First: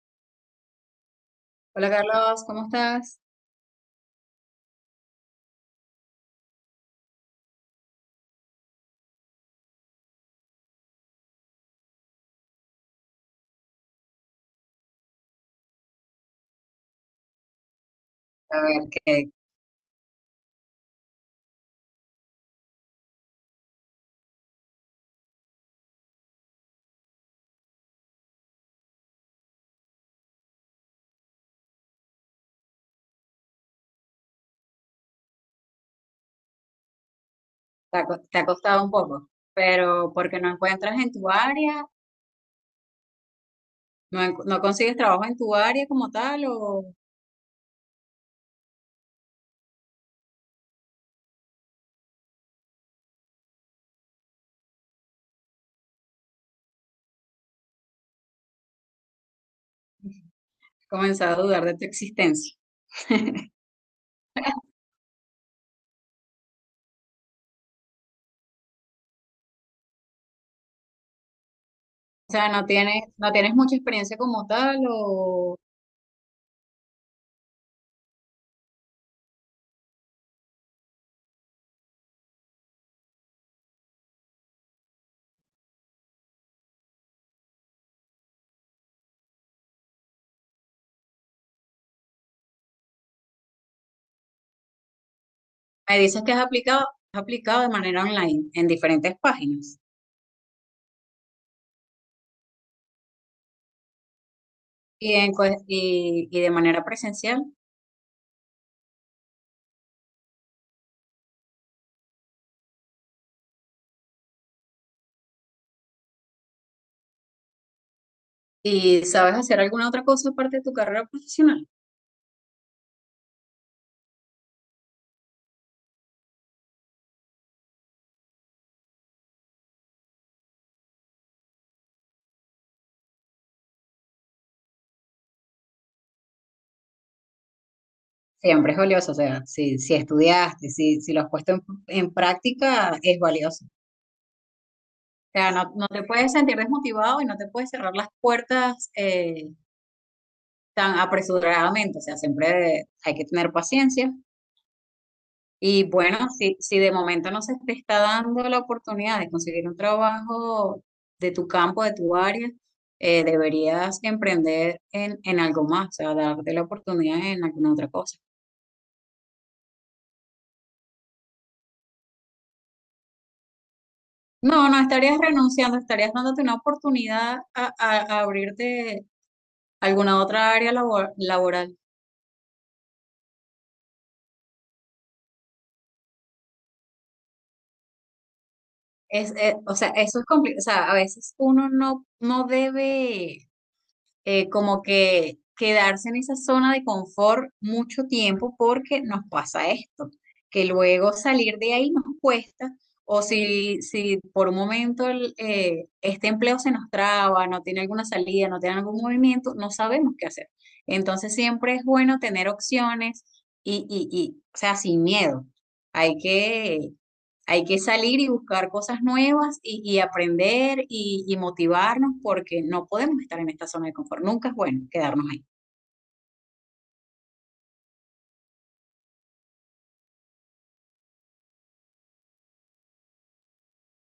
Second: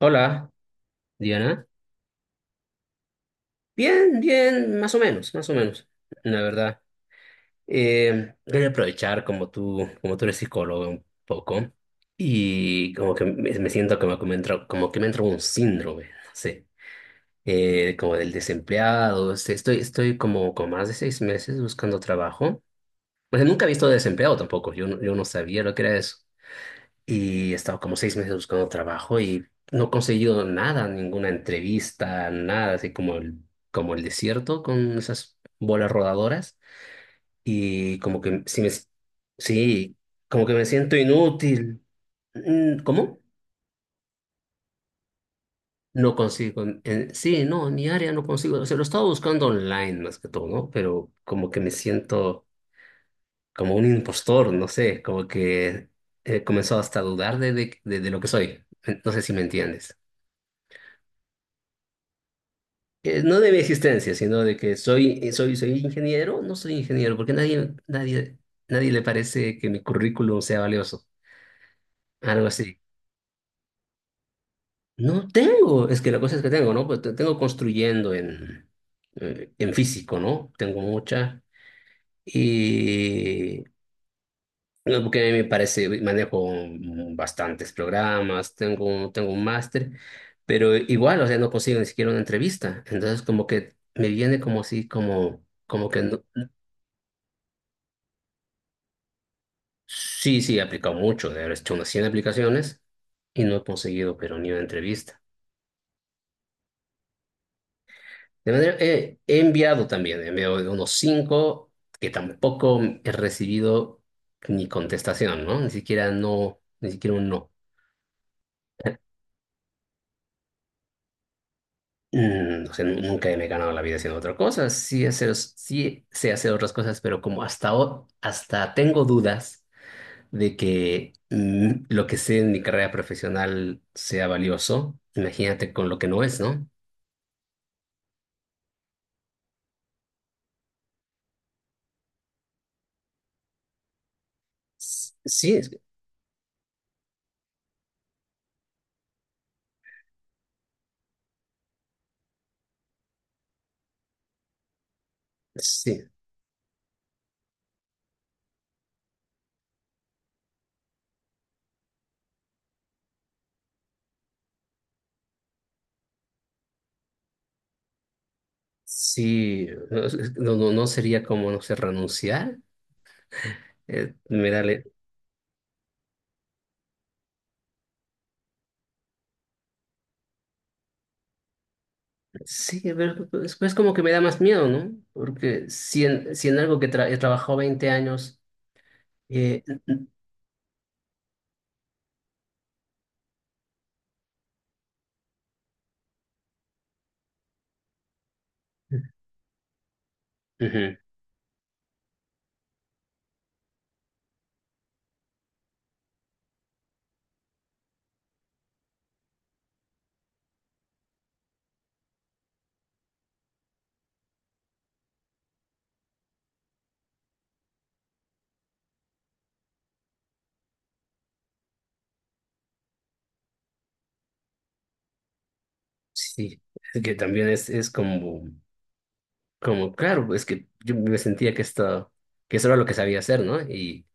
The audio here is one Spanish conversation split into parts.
Hola, Diana. Hola Carlos, ¿cómo estás? Bien, bien, más o menos, la verdad. Quería aprovechar como tú, eres psicólogo un poco y como que me siento como que me entra un síndrome, no sé, como del A ver, desempleado. que O sea, estoy como con más de 6 meses buscando trabajo. O sea, nunca he visto desempleado tampoco. Yo no sabía lo que era eso. Y he estado como 6 meses buscando trabajo y no he conseguido nada, ninguna entrevista, nada, así como el desierto con esas bolas rodadoras. Y como te que ha si me, costado un poco, sí, pero porque como no que me siento encuentras en tu inútil. área, Mm. ¿Cómo? No consigues trabajo en tu área como No tal consigo. o Sí, no, en mi área no consigo. O sea, lo estaba buscando online más que todo, ¿no? Pero como que me siento como un impostor, no sé, como que he comenzado hasta a dudar de lo que soy. No sé si me entiendes. comenzar a dudar de tu existencia. No de mi existencia, sino de que soy ingeniero, no soy ingeniero, porque nadie, nadie, nadie le parece que mi currículum sea valioso, O algo sea, así. No tienes mucha experiencia como tal No o tengo, es que la cosa es que tengo, ¿no? Pues tengo construyendo en físico, ¿no? Tengo mucha. Y no, porque a mí me parece, manejo bastantes programas, tengo un máster, pero igual, o sea, no consigo ni siquiera una entrevista. Entonces, como que me viene como así, como, como me que dices no. que has aplicado de manera online en diferentes páginas Sí, sí, he aplicado mucho, de haber hecho unas 100 aplicaciones y no he conseguido, pero ni una entrevista. Y de manera presencial. De manera, he enviado también, he enviado unos 5 que tampoco he recibido ni contestación, ¿no? Ni siquiera no, ni siquiera un no. ¿Y sabes hacer alguna otra cosa aparte de tu carrera profesional? Mm. O sea, nunca me he ganado la vida haciendo otra cosa. Sí, hacer, sí sé hacer otras cosas, pero como hasta, hasta tengo dudas de que lo que sé en mi carrera profesional sea valioso, imagínate con lo que no es, ¿no? Siempre es valioso, o sea, si estudiaste, si lo has puesto en práctica, es valioso. O sea, Sí, es que... no te puedes sentir desmotivado y no te puedes cerrar las puertas tan apresuradamente, o sea, siempre hay que tener paciencia. Y Sí, bueno, si de momento no se te está dando la oportunidad de conseguir un trabajo de tu campo, de tu área, deberías emprender en algo más, o sea, darte la oportunidad en alguna otra cosa. sí, no, no, no sería como, no sé, renunciar. Me da, No, no estarías renunciando, estarías dándote una oportunidad a abrirte alguna otra área laboral. sí, pero es como que me da más miedo, ¿no? Porque si en algo que he trabajado 20 años, eh, O sea, eso es complicado. O sea, a veces uno no debe. Eh, como que quedarse en esa zona de confort mucho tiempo porque nos pasa esto, que ujú, luego salir de ahí nos cuesta o si por un momento este empleo se nos traba, no tiene alguna salida, no tiene algún movimiento, no sabemos qué hacer. Entonces siempre es bueno tener opciones y o sea, sin miedo. Hay que Hay que salir y buscar cosas nuevas y aprender y motivarnos porque no podemos estar en esta zona de confort. Nunca es bueno quedarnos ahí. sí, es que también es como, claro, es que yo me sentía que esto, que eso era lo que sabía hacer, ¿no? Y,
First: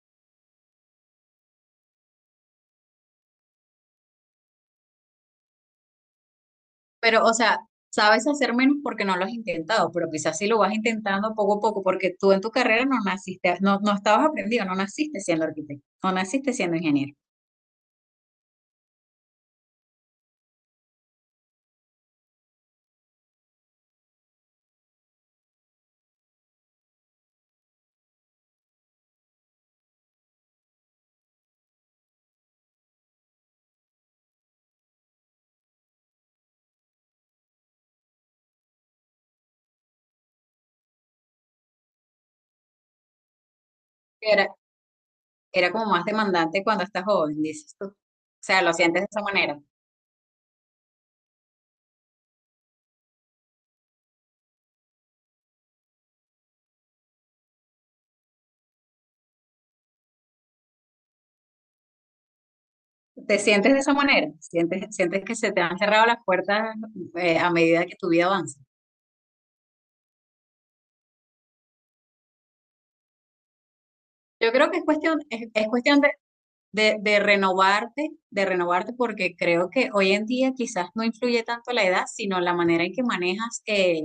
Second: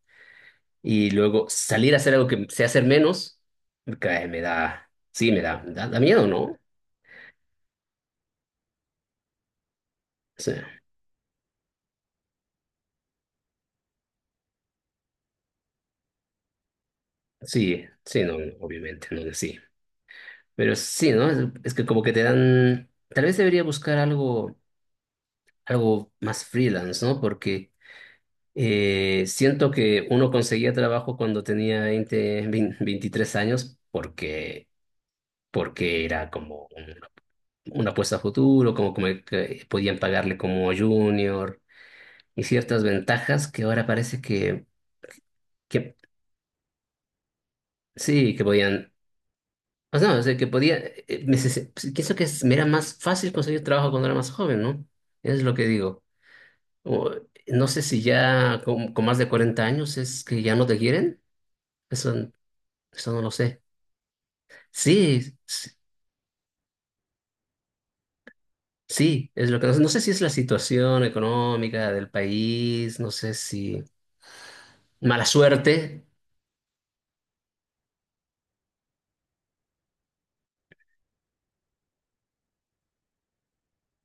y luego salir a hacer algo que sé hacer menos, me cae, me da, sí, me da miedo, ¿no? Pero, o sea, sabes hacer menos porque no lo has intentado, pero quizás sí lo vas intentando poco a poco, porque tú en tu carrera no naciste, no estabas aprendido, no naciste siendo arquitecto, no naciste siendo ingeniero. Sí, sí, no, obviamente, no, no, sí. Pero sí, ¿no? Es que como que te dan, tal vez debería buscar algo, algo más freelance, ¿no? Porque siento que uno conseguía trabajo cuando tenía 20, 20, 23 años porque, era como una apuesta a futuro, como, que podían pagarle como junior y ciertas ventajas que ahora parece Era, que, Era como que más demandante cuando estás joven, dices tú. O sí, que sea, lo podían. sientes de esa manera. O sea, que podía, pues, pienso que me era más fácil conseguir trabajo cuando era más joven, ¿no? Eso es lo que digo. O, no sé si ya con más de 40 años es que ya no te quieren. Eso, eso no lo ¿Te sé. sientes de esa manera? Sientes que Sí, se te sí, han cerrado las puertas a medida que tu vida avanza? sí, es lo que no sé. No sé si es la situación económica del país, no sé si Yo creo que mala es cuestión suerte. De de renovarte, porque creo que hoy en día quizás no influye tanto la edad, sino la manera en que manejas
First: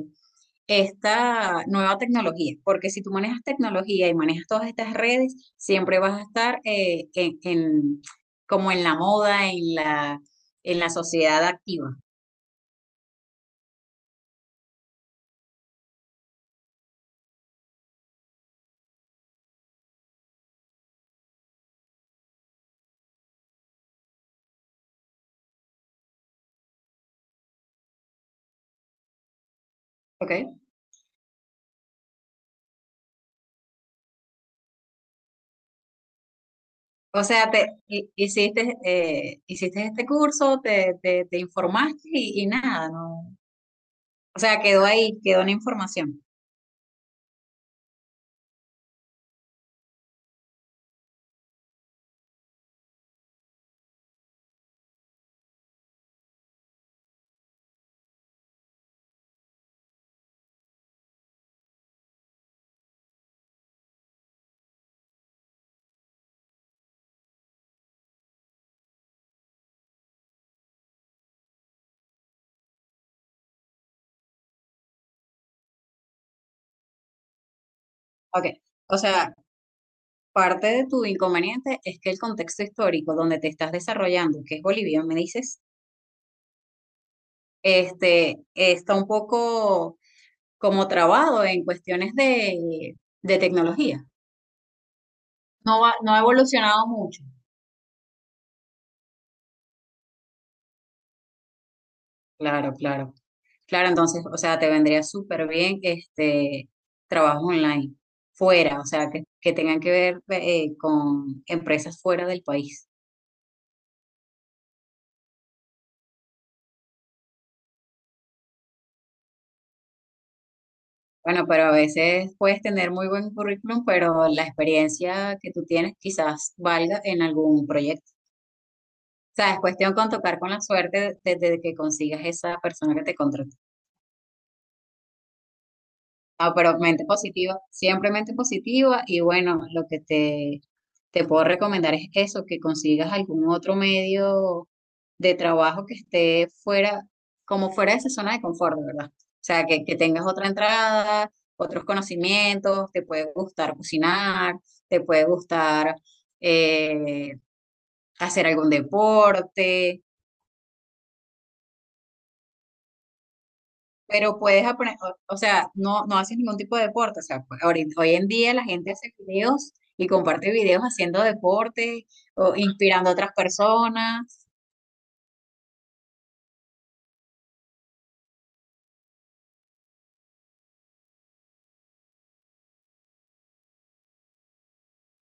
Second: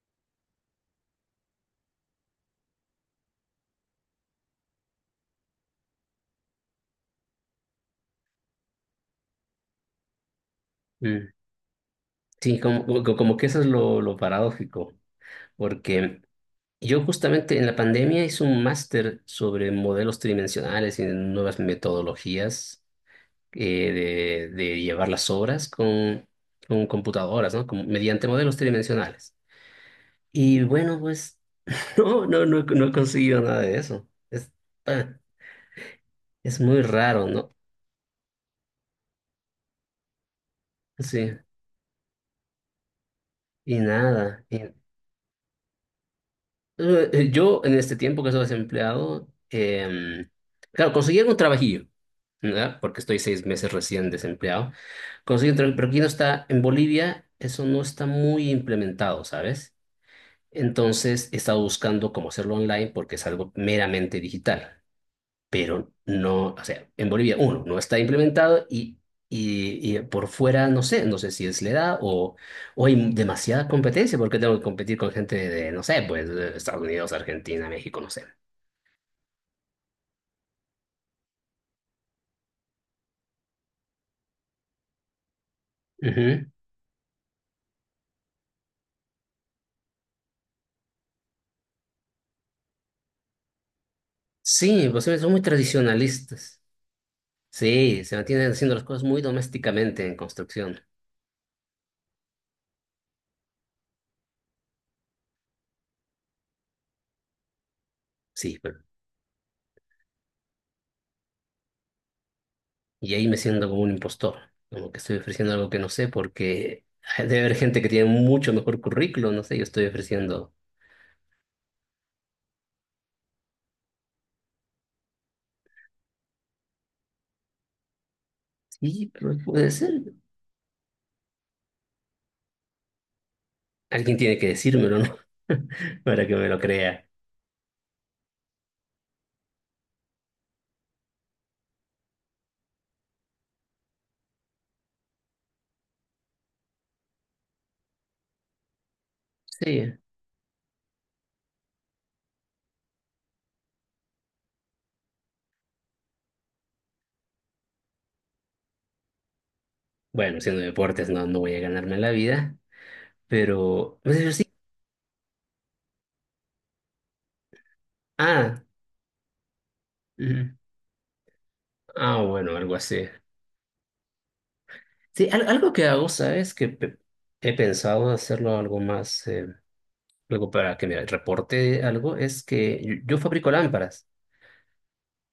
esta nueva tecnología, porque si tú manejas tecnología y manejas todas estas redes, siempre vas a estar como en la moda, en la Mm. sociedad activa. Sí, como que eso es lo paradójico, porque... Yo justamente en la pandemia hice un máster sobre modelos tridimensionales y nuevas metodologías de llevar las obras con computadoras, ¿no? Mediante modelos tridimensionales. ¿Ok? Y bueno, pues no, no, no, no he conseguido nada de eso. Es, ah, es muy O raro, sea, ¿no? Hiciste, hiciste este curso, Sí, te informaste y nada. No, y o nada. sea, quedó ahí, quedó una información. Yo en este tiempo que estoy desempleado, claro, conseguí algún trabajillo, ¿verdad? Porque estoy 6 meses recién desempleado. Conseguí un trabajo, pero aquí no está, en Bolivia eso no está muy implementado, ¿sabes? Entonces he estado buscando cómo hacerlo online porque es algo meramente digital, pero no, o sea, en Bolivia, uno, no está implementado y, y por fuera, no sé, no sé si es la edad o hay demasiada competencia, porque tengo que competir con gente de, no sé, pues de Estados Unidos, Argentina, México, no sé. Ok. O sea, parte de tu inconveniente es que el contexto histórico donde te estás desarrollando, que es Bolivia, me dices, Ujú. este, está un poco como trabado en cuestiones de tecnología. Sí, pues sí, son muy No va, no ha tradicionalistas. evolucionado mucho. Sí, se mantienen haciendo las cosas muy domésticamente en construcción. Claro, claro. Claro, entonces, o sea, te vendría súper bien este trabajo online, Sí, pero, fuera, o sea, que tengan que ver con empresas fuera del país. y ahí me siento como un impostor, como que estoy ofreciendo algo que no sé, porque debe haber gente que tiene mucho mejor currículo, no sé, yo estoy ofreciendo. Bueno, pero a veces puedes tener muy buen currículum, pero la experiencia que tú tienes quizás valga en algún proyecto. Sí, pero O sea, es puede cuestión con ser. tocar con la suerte desde que consigas esa persona que te contrató. Alguien tiene que decírmelo, ¿no? Para que me No, lo pero mente crea. positiva, siempre mente positiva y bueno, te puedo recomendar es eso, que consigas algún otro medio de trabajo que esté fuera, como fuera de esa zona de confort, de ¿verdad? O sea, Sí. que tengas otra entrada, otros conocimientos, te puede gustar cocinar, te puede gustar eh, hacer algún deporte. Bueno, siendo deportes no, voy a ganarme la vida, pero... pues, pero Pero sí. puedes aprender, o sea, no, no haces ningún tipo de deporte. O sea, pues, hoy en día Ah. la gente hace videos y comparte Ujú. videos haciendo deporte Ah, o bueno, algo así. inspirando a otras personas. Sí, algo que hago, ¿sabes? Que he pensado hacerlo algo más, algo para que me reporte algo, es que yo fabrico lámparas.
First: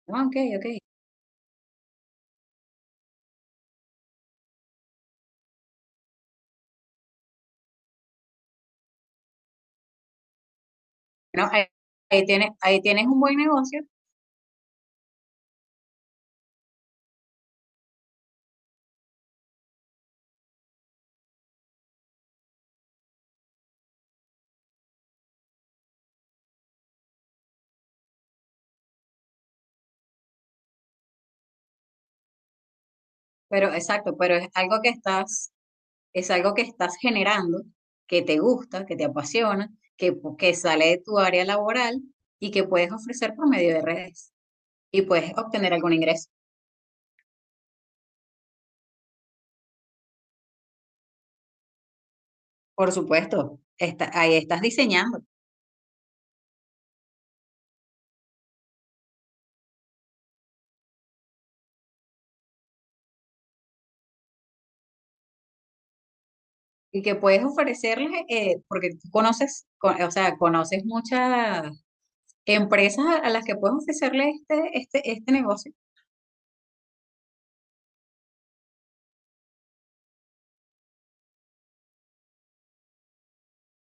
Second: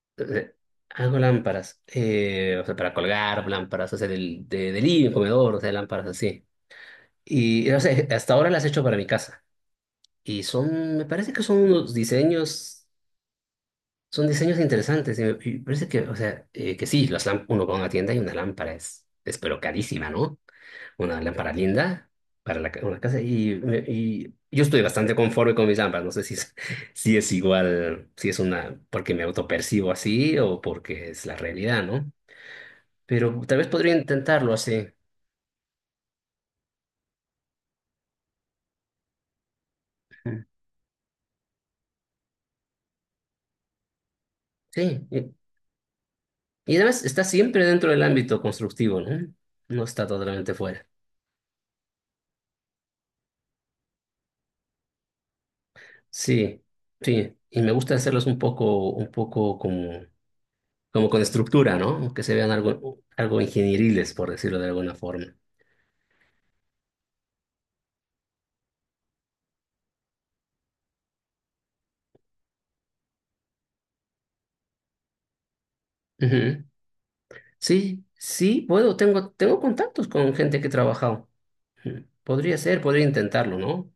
Ah, ok, Eh, ok. Hago lámparas, o sea, para colgar lámparas, o sea, del living, comedor, o sea, lámparas así. Y, o sea, hasta ahora las he hecho para mi casa. Y son, me parece que No, son unos ahí diseños, tienes un buen negocio, son diseños interesantes. Y me, y parece que, o sea, que sí, las lámparas, uno va a una tienda y una lámpara es pero carísima, ¿no? Una lámpara linda para una casa. Y yo estoy bastante conforme con mis lámparas. No sé si es, si es igual, si es una, porque me autopercibo así o porque es la realidad, ¿no? Pero tal vez pero podría exacto, pero intentarlo así. Es algo que estás generando, que te gusta, que te apasiona, que, Ujú. que sale de tu área laboral y que puedes ofrecer por medio de redes y Sí. Y, puedes obtener algún ingreso. y además está siempre dentro del ámbito constructivo, ¿no? No está totalmente fuera. Por supuesto, está, ahí estás diseñando Sí, sí, y me gusta hacerlos un poco como, como con estructura, ¿no? Que se vean algo, algo ingenieriles, por decirlo de alguna forma. y que puedes ofrecerles, porque tú conoces, o sea, conoces muchas empresas a las que puedes ofrecerle este negocio. Ujú. Sí, sí, puedo, tengo, contactos con gente que he trabajado. Ujú. Podría ser, podría intentarlo, ¿no?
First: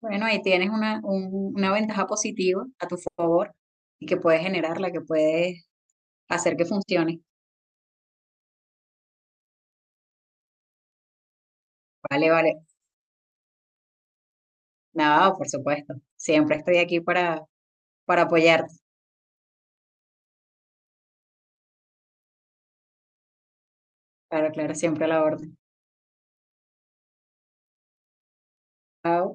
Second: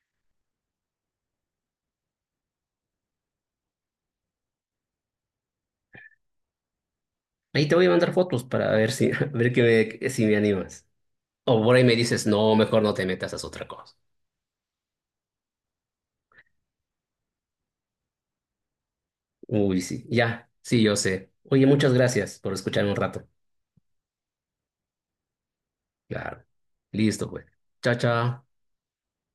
Bueno, ahí tienes una ventaja positiva a tu favor y que puedes generarla, que puedes hacer que funcione. Ahí te voy a mandar fotos para ver si, a ver que me, si me animas. O por ahí me dices, Vale, no, vale. mejor no te metas, haz otra cosa. Nada, por supuesto. Siempre estoy aquí para apoyarte. Uy, sí, ya, sí, yo sé. Oye, muchas gracias por escucharme un rato. Claro, claro, siempre a la orden. Claro. Listo, pues. Chao, chao. Chao.